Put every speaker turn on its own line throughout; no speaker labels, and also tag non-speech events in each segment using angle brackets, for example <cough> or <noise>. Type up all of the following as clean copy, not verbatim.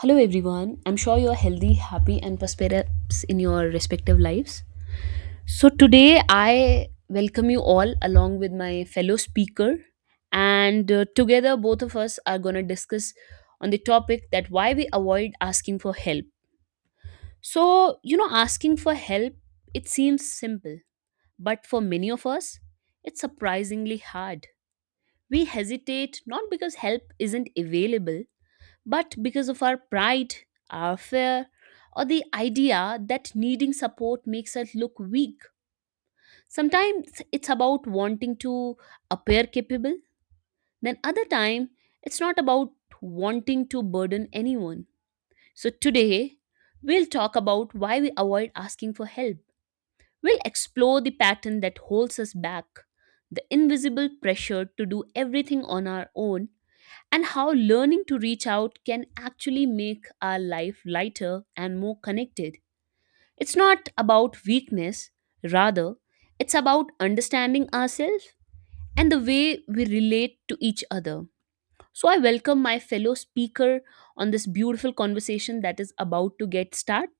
Hello, everyone. I'm sure you're healthy, happy, and prosperous in your respective lives. So, today I welcome you all along with my fellow speaker, and together both of us are going to discuss on the topic that why we avoid asking for help. So, asking for help, it seems simple, but for many of us, it's surprisingly hard. We hesitate not because help isn't available, but because of our pride, our fear, or the idea that needing support makes us look weak. Sometimes it's about wanting to appear capable, then other time it's not about wanting to burden anyone. So today we'll talk about why we avoid asking for help. We'll explore the pattern that holds us back, the invisible pressure to do everything on our own, and how learning to reach out can actually make our life lighter and more connected. It's not about weakness, rather, it's about understanding ourselves and the way we relate to each other. So, I welcome my fellow speaker on this beautiful conversation that is about to get started.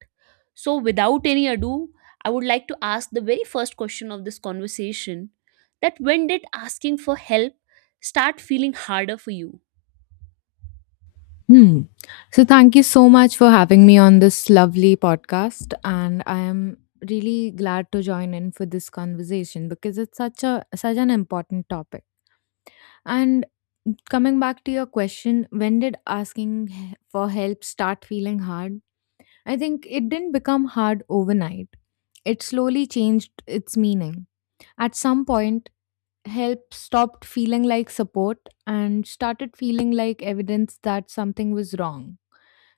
So, without any ado, I would like to ask the very first question of this conversation, that when did asking for help start feeling harder for you?
Hmm. So thank you so much for having me on this lovely podcast, and I am really glad to join in for this conversation because it's such an important topic. And coming back to your question, when did asking for help start feeling hard? I think it didn't become hard overnight. It slowly changed its meaning. At some point, help stopped feeling like support and started feeling like evidence that something was wrong.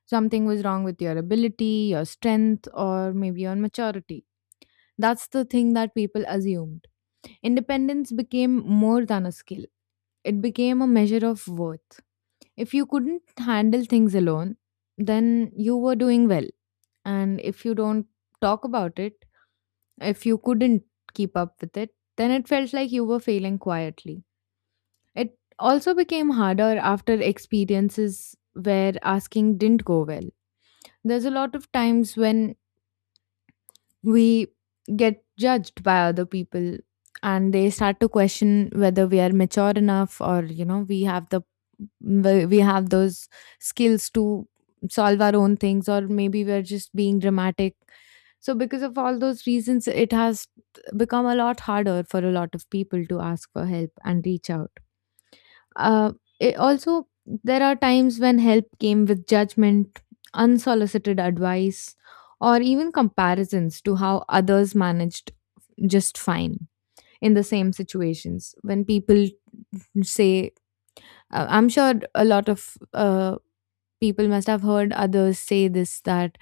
Something was wrong with your ability, your strength, or maybe your maturity. That's the thing that people assumed. Independence became more than a skill, it became a measure of worth. If you couldn't handle things alone, then you were doing well. And if you don't talk about it, if you couldn't keep up with it, then it felt like you were failing quietly. It also became harder after experiences where asking didn't go well. There's a lot of times when we get judged by other people, and they start to question whether we are mature enough, or you know we have the we have those skills to solve our own things, or maybe we're just being dramatic. So because of all those reasons, it has become a lot harder for a lot of people to ask for help and reach out. uh, it also, there are times when help came with judgment, unsolicited advice, or even comparisons to how others managed just fine in the same situations. When people say, I'm sure a lot of people must have heard others say this, that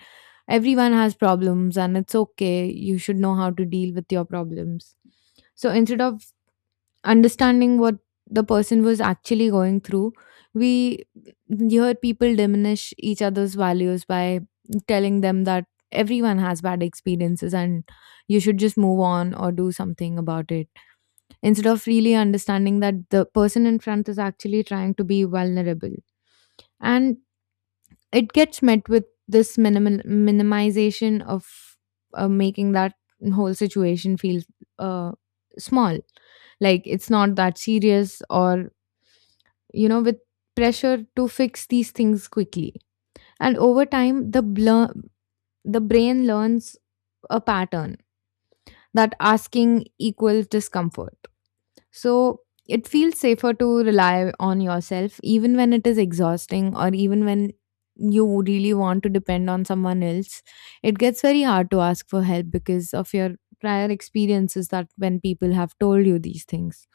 everyone has problems and it's okay, you should know how to deal with your problems. So instead of understanding what the person was actually going through, we hear people diminish each other's values by telling them that everyone has bad experiences and you should just move on or do something about it, instead of really understanding that the person in front is actually trying to be vulnerable, and it gets met with this minimal minimization of making that whole situation feel uh, small, like it's not that serious, or you know, with pressure to fix these things quickly. And over time, the brain learns a pattern that asking equals discomfort. So it feels safer to rely on yourself, even when it is exhausting, or even when you really want to depend on someone else. It gets very hard to ask for help because of your prior experiences, that when people have told you these things.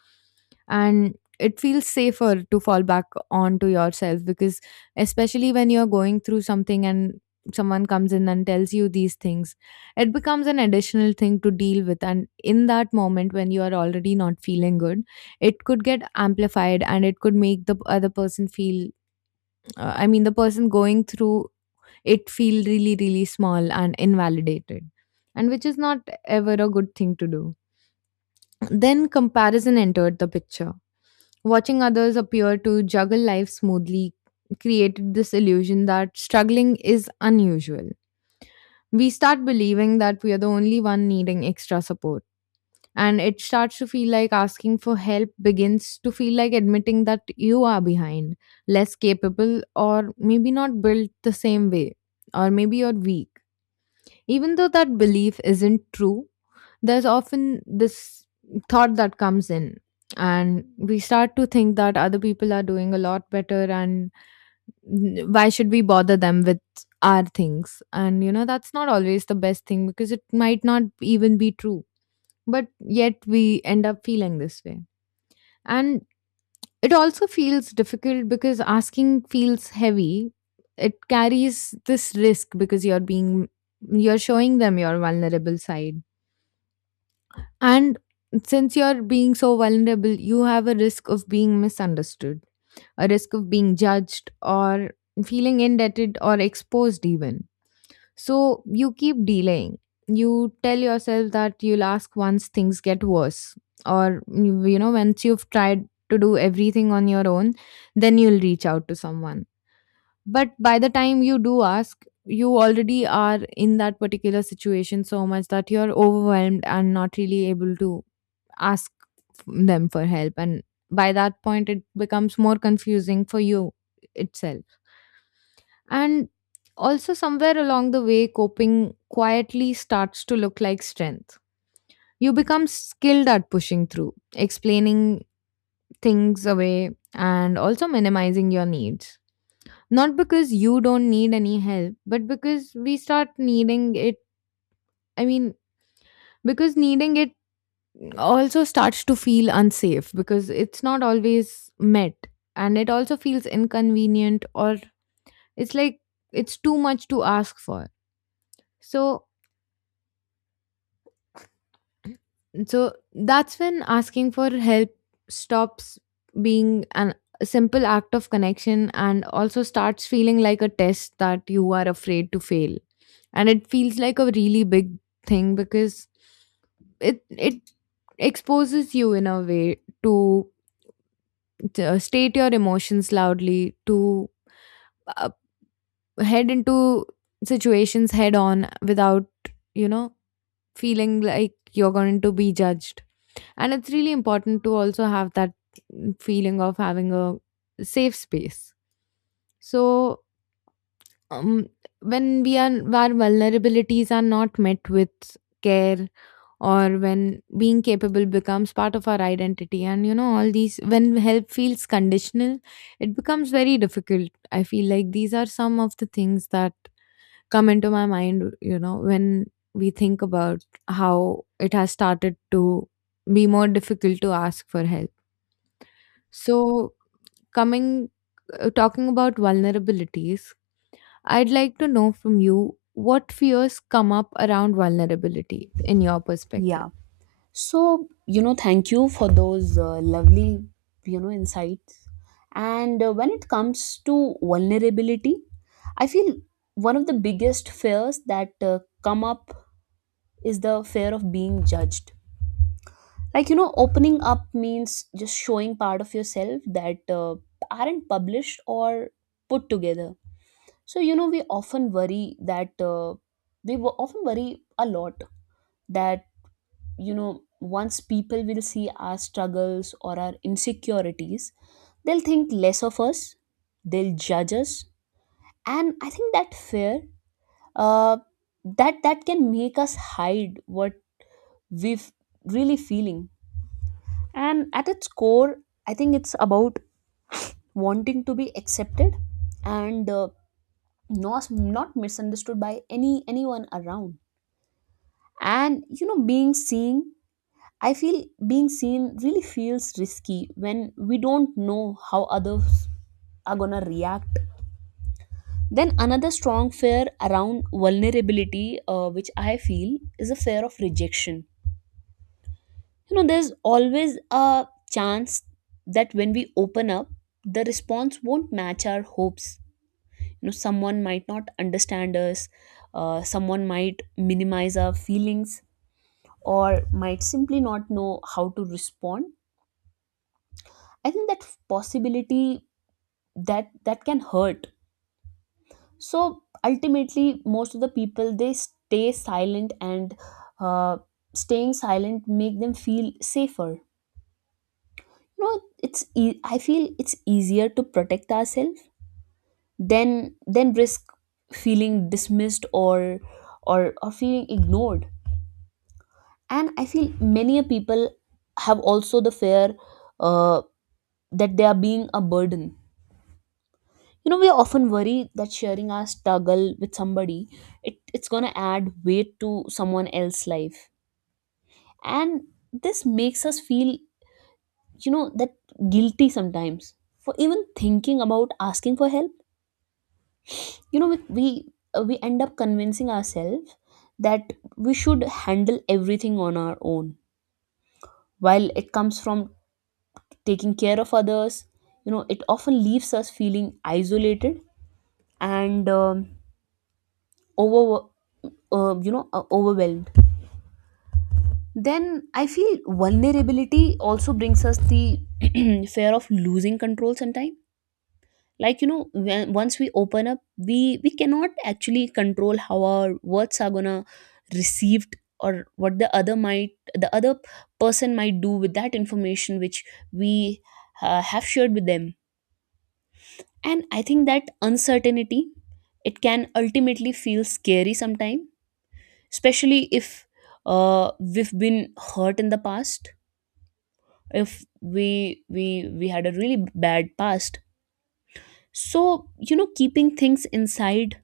And it feels safer to fall back onto yourself because, especially when you're going through something and someone comes in and tells you these things, it becomes an additional thing to deal with, and in that moment when you are already not feeling good, it could get amplified and it could make the other person feel, I mean, the person going through it, feel really really small and invalidated, and which is not ever a good thing to do. Then comparison entered the picture. Watching others appear to juggle life smoothly created this illusion that struggling is unusual. We start believing that we are the only one needing extra support, and it starts to feel like asking for help begins to feel like admitting that you are behind, less capable, or maybe not built the same way, or maybe you're weak. Even though that belief isn't true, there's often this thought that comes in, and we start to think that other people are doing a lot better, and why should we bother them with our things? And you know, that's not always the best thing, because it might not even be true, but yet we end up feeling this way. And it also feels difficult because asking feels heavy. It carries this risk because you're showing them your vulnerable side. And since you're being so vulnerable, you have a risk of being misunderstood, a risk of being judged, or feeling indebted or exposed, even. So you keep delaying. You tell yourself that you'll ask once things get worse, or you know, once you've tried to do everything on your own, then you'll reach out to someone. But by the time you do ask, you already are in that particular situation so much that you're overwhelmed and not really able to ask them for help. And by that point, it becomes more confusing for you itself. And also, somewhere along the way, coping quietly starts to look like strength. You become skilled at pushing through, explaining things away, and also minimizing your needs. Not because you don't need any help, but because we start needing it. I mean, because needing it also starts to feel unsafe because it's not always met, and it also feels inconvenient, or it's like it's too much to ask for. So So that's when asking for help stops being an a simple act of connection and also starts feeling like a test that you are afraid to fail. And it feels like a really big thing because it exposes you in a way to, to state your emotions loudly, to uh, head into situations head on without, you know, feeling like you're going to be judged. And it's really important to also have that feeling of having a safe space. So, um, when we are, our vulnerabilities are not met with care, or when being capable becomes part of our identity, and you know, all these, when help feels conditional, it becomes very difficult. I feel like these are some of the things that come into my mind, you know, when we think about how it has started to be more difficult to ask for help. So, coming talking about vulnerabilities, I'd like to know from you, what fears come up around vulnerability in your perspective?
Yeah. So, thank you for those lovely, insights. And when it comes to vulnerability, I feel one of the biggest fears that come up is the fear of being judged. Like, opening up means just showing part of yourself that aren't published or put together. So, we often worry that often worry a lot that, once people will see our struggles or our insecurities, they'll think less of us, they'll judge us. And I think that fear, uh, that can make us hide what we've really feeling. And at its core, I think it's about wanting to be accepted, and not misunderstood by anyone around. And being seen, I feel being seen really feels risky when we don't know how others are gonna react. Then, another strong fear around vulnerability, which I feel is a fear of rejection. There's always a chance that when we open up, the response won't match our hopes. Someone might not understand us, someone might minimize our feelings, or might simply not know how to respond. I think that possibility, that can hurt. So ultimately, most of the people, they stay silent, and uh, staying silent make them feel safer. No it's e- I feel it's easier to protect ourselves than risk feeling dismissed or feeling ignored. And I feel many a people have also the fear, uh, that they are being a burden. We often worry that sharing our struggle with somebody, it's going to add weight to someone else's life. And this makes us feel, that, guilty sometimes, for even thinking about asking for help. you know we we, we end up convincing ourselves that we should handle everything on our own, while it comes from taking care of others. It often leaves us feeling isolated and, over overwhelmed. Then I feel vulnerability also brings us the <clears throat> fear of losing control sometime. Like, once we open up, we cannot actually control how our words are gonna received, or what the other person might do with that information, which we, have shared with them. And I think that uncertainty, it can ultimately feel scary sometime, especially if, we've been hurt in the past, if we had a really bad past. So keeping things inside,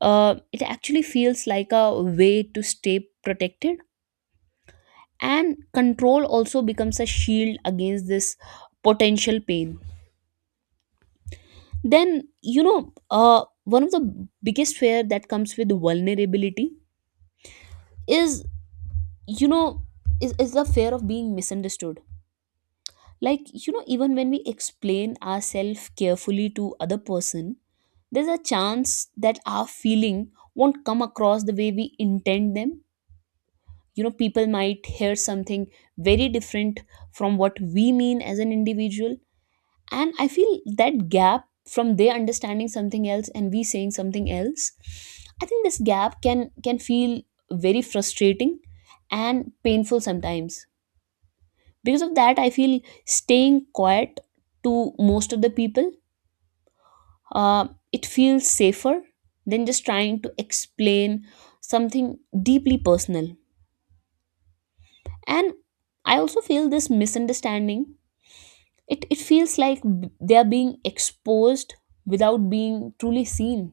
it actually feels like a way to stay protected, and control also becomes a shield against this potential pain. Then, one of the biggest fear that comes with vulnerability is you know is the fear of being misunderstood. Like, even when we explain ourselves carefully to other person, there's a chance that our feeling won't come across the way we intend them. People might hear something very different from what we mean as an individual. And I feel that gap, from their understanding something else and we saying something else, I think this gap can feel very frustrating and painful sometimes. Because of that, I feel staying quiet to most of the people, uh, it feels safer than just trying to explain something deeply personal. And I also feel this misunderstanding, it feels like, they are being exposed without being truly seen,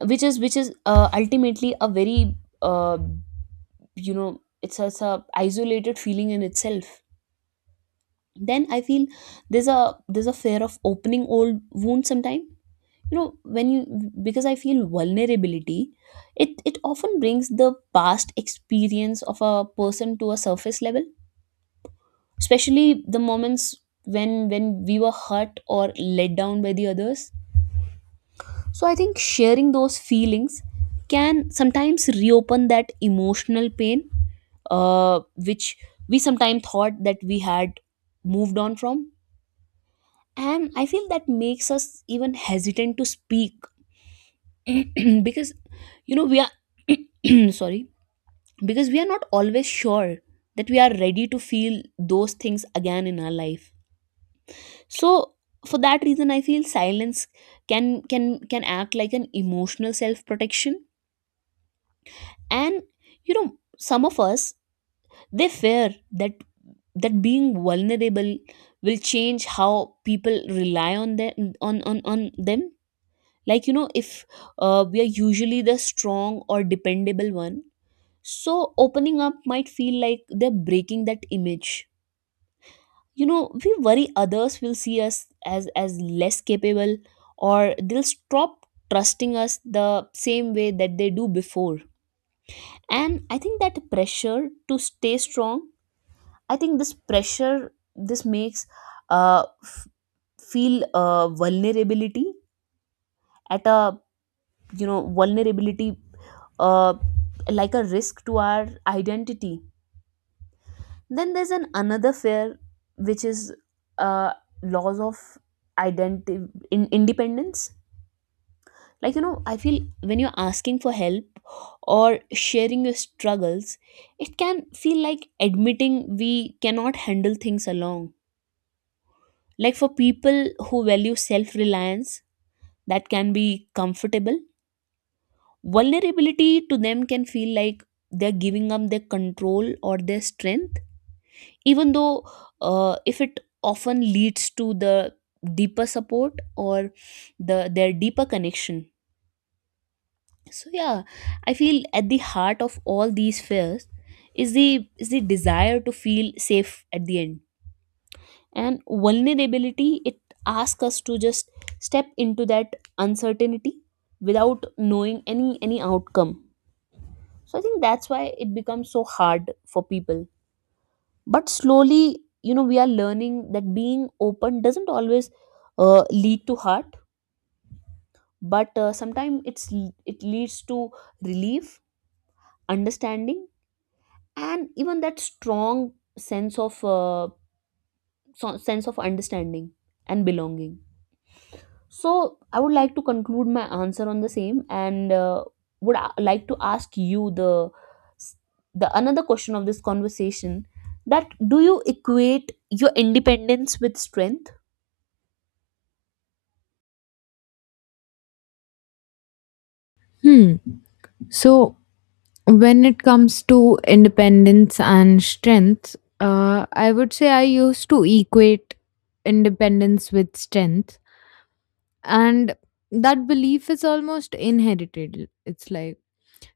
which is, ultimately, a very uh, you know it's a isolated feeling in itself. Then I feel there's a there's a fear of opening old wounds sometimes. When you because I feel vulnerability, it often brings the past experience of a person to a surface level, especially the moments when we were hurt or let down by the others. So I think sharing those feelings can sometimes reopen that emotional pain, which we sometimes thought that we had moved on from. And I feel that makes us even hesitant to speak <clears throat> because we are <clears throat> sorry, because we are not always sure that we are ready to feel those things again in our life. So for that reason, I feel silence can can can act like an emotional self protection. And you know some of us, they fear that that being vulnerable will change how people rely on them. Like, if, we are usually the strong or dependable one, so opening up might feel like they're breaking that image. We worry others will see us as less capable, or they'll stop trusting us the same way that they do before. And I think that pressure to stay strong, I think this pressure, this makes, uh f- feel, vulnerability at a, vulnerability, uh like a risk to our identity. Then there's an another fear, which is, uh loss of identity in independence. Like, I feel when you're asking for help or sharing your struggles, it can feel like admitting we cannot handle things alone, like for people who value self-reliance, that can be comfortable. Vulnerability to them can feel like they're giving up their control or their strength, even though, if it often leads to the deeper support or their deeper connection. So yeah, I feel at the heart of all these fears is the is the desire to feel safe at the end. And vulnerability, it asks us to just step into that uncertainty without knowing any outcome. So I think that's why it becomes so hard for people, but slowly, we are learning that being open doesn't always, lead to hurt, but, sometimes, it leads to relief, understanding, and even that strong sense of uh, sense of understanding and belonging. So I would like to conclude my answer on the same, and, would, like to ask you the another question of this conversation, that do you equate your independence with strength?
Hmm. So, when it comes to independence and strength, I would say I used to equate independence with strength, and that belief is almost inherited. It's like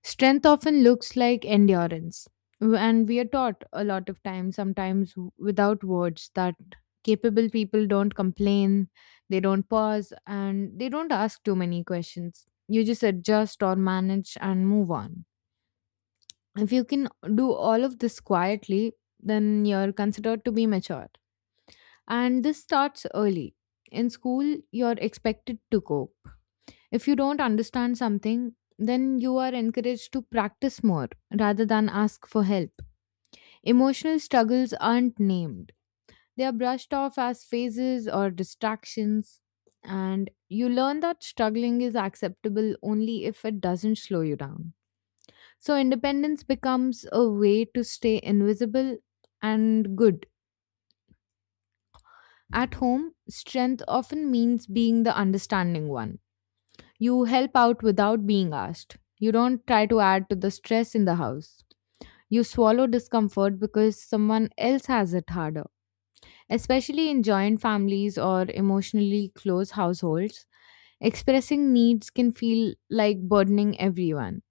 strength often looks like endurance, and we are taught a lot of times, sometimes without words, that capable people don't complain, they don't pause, and they don't ask too many questions. You just adjust or manage and move on. If you can do all of this quietly, then you're considered to be mature. And this starts early. In school, you're expected to cope. If you don't understand something, then you are encouraged to practice more rather than ask for help. Emotional struggles aren't named, they are brushed off as phases or distractions. And you learn that struggling is acceptable only if it doesn't slow you down. So, independence becomes a way to stay invisible and good. At home, strength often means being the understanding one. You help out without being asked. You don't try to add to the stress in the house. You swallow discomfort because someone else has it harder. Especially in joint families or emotionally close households, expressing needs can feel like burdening everyone.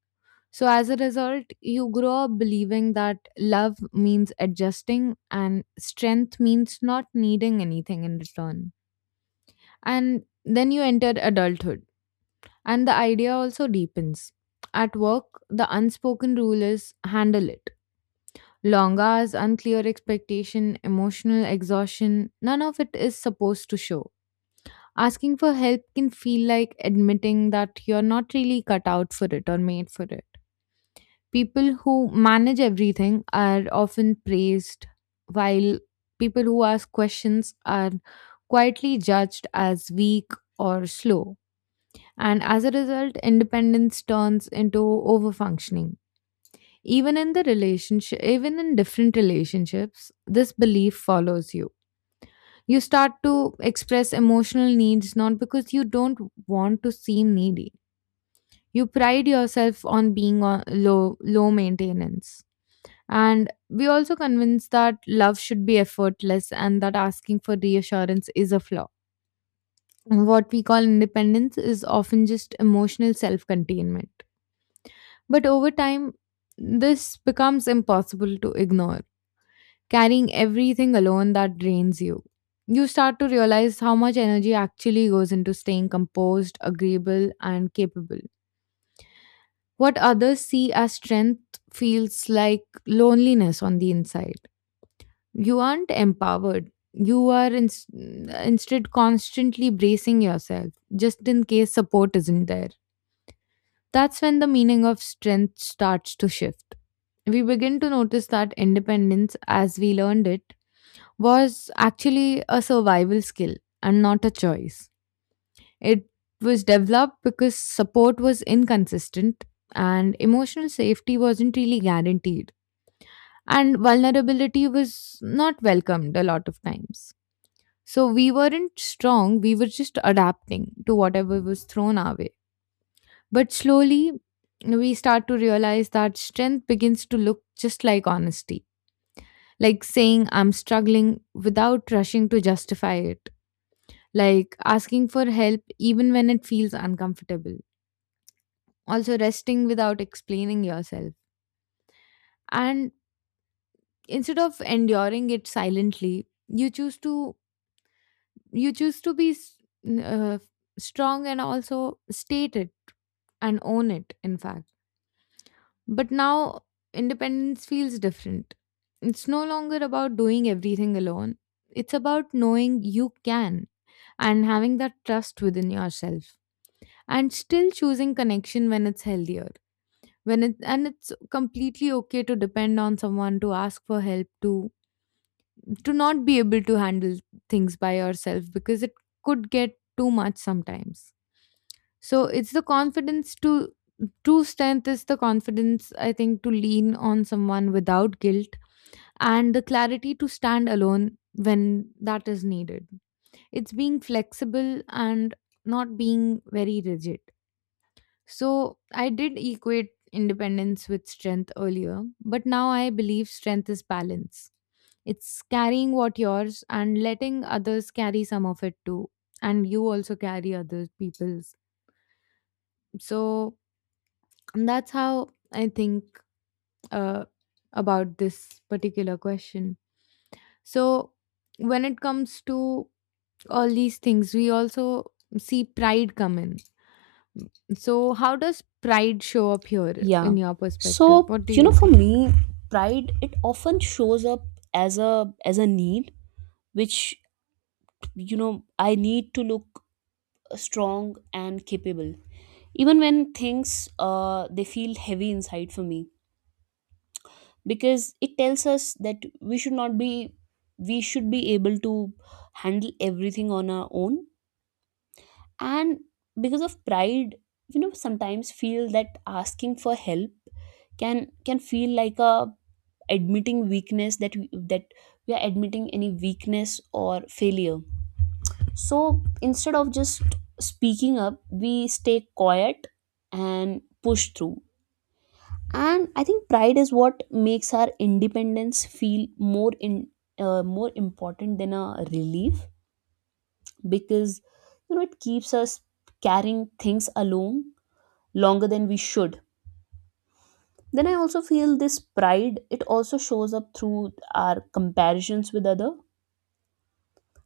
So, as a result, you grow up believing that love means adjusting and strength means not needing anything in return. And then you enter adulthood, and the idea also deepens. At work, the unspoken rule is handle it. Long hours, unclear expectation, emotional exhaustion, none of it is supposed to show. Asking for help can feel like admitting that you're not really cut out for it or made for it. People who manage everything are often praised, while people who ask questions are quietly judged as weak or slow. And as a result, independence turns into overfunctioning. Even in the relationship, even in different relationships, this belief follows you. You start to express emotional needs, not because you don't want to seem needy. You pride yourself on being on low maintenance. And we also convince that love should be effortless and that asking for reassurance is a flaw. What we call independence is often just emotional self containment. But over time, this becomes impossible to ignore, carrying everything alone that drains you. You start to realize how much energy actually goes into staying composed, agreeable, and capable. What others see as strength feels like loneliness on the inside. You aren't empowered. You are instead constantly bracing yourself just in case support isn't there. That's when the meaning of strength starts to shift. We begin to notice that independence, as we learned it, was actually a survival skill and not a choice. It was developed because support was inconsistent and emotional safety wasn't really guaranteed, and vulnerability was not welcomed a lot of times. So we weren't strong, we were just adapting to whatever was thrown our way. But slowly, we start to realize that strength begins to look just like honesty, like saying I'm struggling without rushing to justify it, like asking for help even when it feels uncomfortable, also resting without explaining yourself. And instead of enduring it silently, you choose to be n- uh, strong and also state it and own it, in fact. But now independence feels different. It's no longer about doing everything alone. It's about knowing you can, and having that trust within yourself, and still choosing connection when it's healthier. When it And it's completely okay to depend on someone, to ask for help, to not be able to handle things by yourself, because it could get too much sometimes. So it's the confidence to True strength is the confidence, I think, to lean on someone without guilt, and the clarity to stand alone when that is needed. It's being flexible and not being very rigid. So I did equate independence with strength earlier, but now I believe strength is balance. It's carrying what yours and letting others carry some of it too. And you also carry other people's. So that's how I think uh, about this particular question. So when it comes to all these things, we also see pride come in. So, how does pride show up here
Yeah.
in your perspective?
So,
What do you
for
think?
me, pride, it often shows up as a need, which, I need to look strong and capable. Even when things, they feel heavy inside for me, because it tells us that we should not be, we should be able to handle everything on our own. And because of pride, sometimes feel that asking for help can feel like a, admitting weakness, that we are admitting any weakness or failure. So instead of just speaking up, we stay quiet and push through. And I think pride is what makes our independence feel more important than a relief, because it keeps us carrying things alone longer than we should. Then I also feel this pride, it also shows up through our comparisons with other,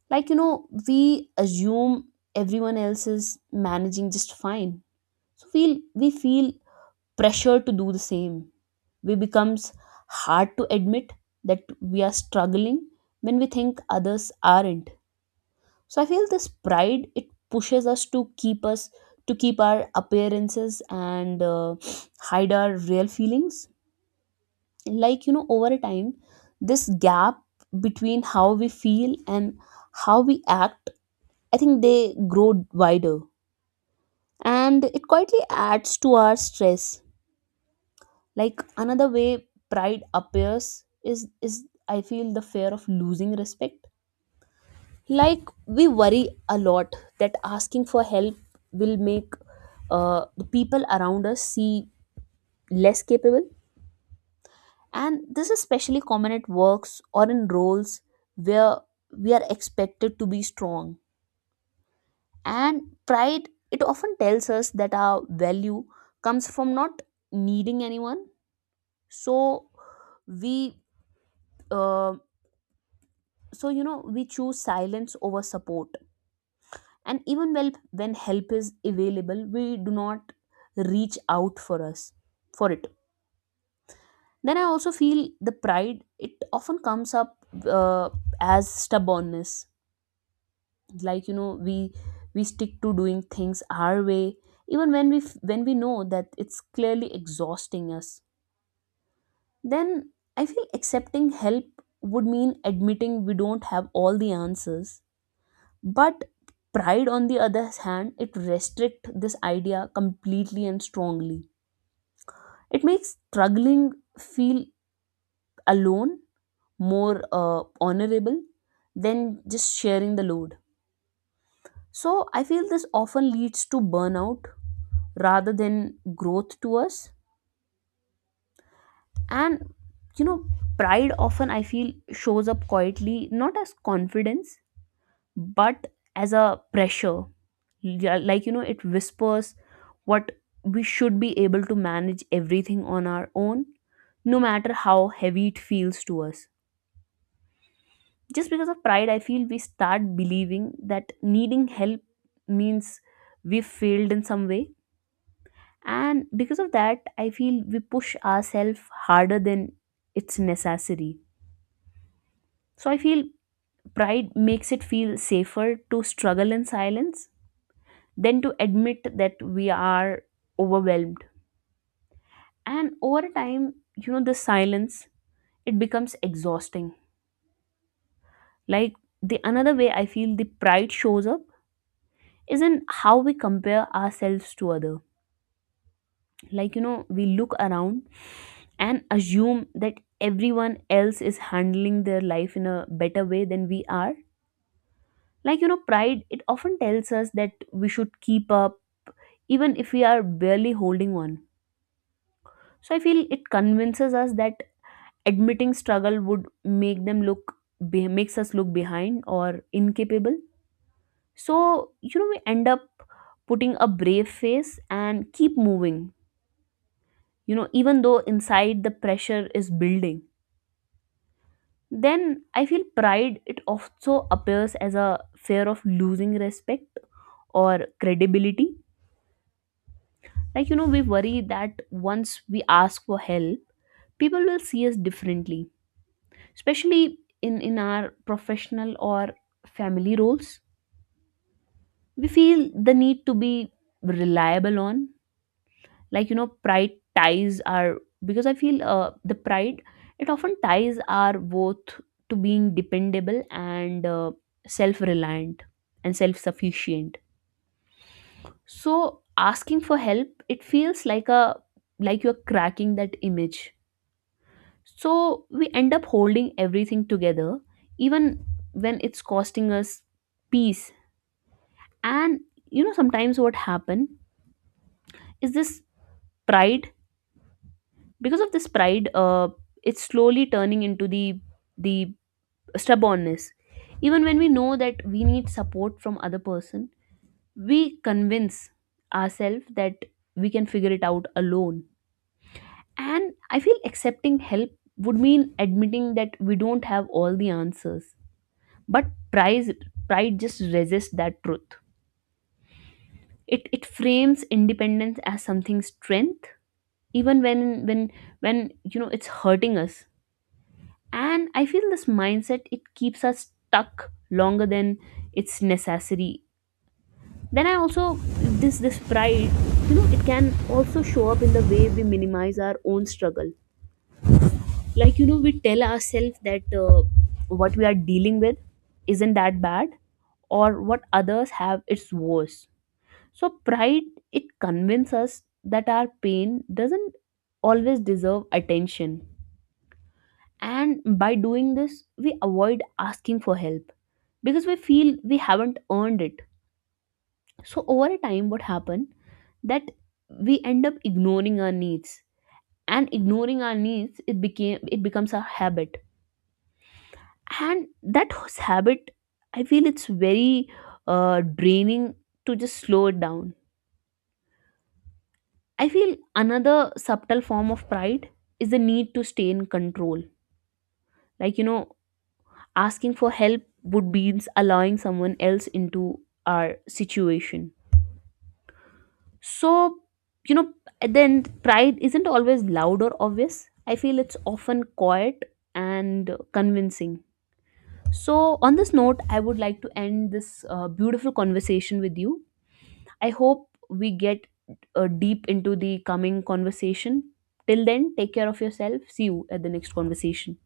like, we assume everyone else is managing just fine, so we feel pressure to do the same. We becomes hard to admit that we are struggling when we think others aren't. So I feel this pride, it pushes us to keep our appearances and, hide our real feelings. Like, over a time, this gap between how we feel and how we act, I think they grow wider, and it quietly adds to our stress. Like another way pride appears is is I feel the fear of losing respect. Like we worry a lot that asking for help will make the people around us see less capable, and this is especially common at works or in roles where we are expected to be strong. And pride, it often tells us that our value comes from not needing anyone. So we uh, we choose silence over support, and even well, when help is available, we do not reach out for us for it. Then I also feel the pride, it often comes up uh, as stubbornness. Like, you know, we stick to doing things our way even when when we know that it's clearly exhausting us. Then I feel accepting help would mean admitting we don't have all the answers, but pride, on the other hand, it restrict this idea completely and strongly. It makes struggling feel alone, more honorable than just sharing the load. So I feel this often leads to burnout rather than growth to us. And you know, pride often, I feel, shows up quietly, not as confidence but as a pressure. Yeah, like you know, it whispers what we should be able to manage everything on our own, no matter how heavy it feels to us. Just because of pride, I feel we start believing that needing help means we failed in some way, and because of that, I feel we push ourselves harder than it's necessary. So I feel pride makes it feel safer to struggle in silence than to admit that we are overwhelmed. And over time, you know, the silence, it becomes exhausting. Like, the another way I feel the pride shows up is in how we compare ourselves to other. Like, you know, we look around and assume that everyone else is handling their life in a better way than we are. Like, you know, pride, it often tells us that we should keep up even if we are barely holding on. So I feel it convinces us that admitting struggle would make them look makes us look behind or incapable. So you know, we end up putting a brave face and keep moving, you know, even though inside the pressure is building. Then I feel pride, it also appears as a fear of losing respect or credibility. Like, you know, we worry that once we ask for help, people will see us differently, especially in our professional or family roles. We feel the need to be reliable on. Like, you know, pride ties are, because I feel the pride, it often ties are both to being dependable and, self-reliant and self-sufficient. So asking for help, it feels like a, like you're cracking that image. So we end up holding everything together even when it's costing us peace. And you know, sometimes what happen is this pride, because of this pride, it's slowly turning into the stubbornness. Even when we know that we need support from other person, we convince ourselves that we can figure it out alone. And I feel accepting help would mean admitting that we don't have all the answers, but pride pride just resists that truth. It frames independence as something strength, even when when you know it's hurting us. And I feel this mindset, it keeps us stuck longer than it's necessary. Then I also, this pride, you know, it can also show up in the way we minimize our own struggle. Like, you know, we tell ourselves that what we are dealing with isn't that bad, or what others have, it's worse. So pride, it convinces us that our pain doesn't always deserve attention. And by doing this, we avoid asking for help because we feel we haven't earned it. So, over a time, what happened that we end up ignoring our needs, and ignoring our needs, it became it becomes a habit, and that habit, I feel it's very draining to just slow it down. I feel another subtle form of pride is the need to stay in control. Like you know, asking for help would means allowing someone else into our situation. So you know, then pride isn't always loud or obvious, I feel it's often quiet and convincing. So on this note, I would like to end this beautiful conversation with you. I hope we get deep into the coming conversation. Till then, take care of yourself. See you at the next conversation.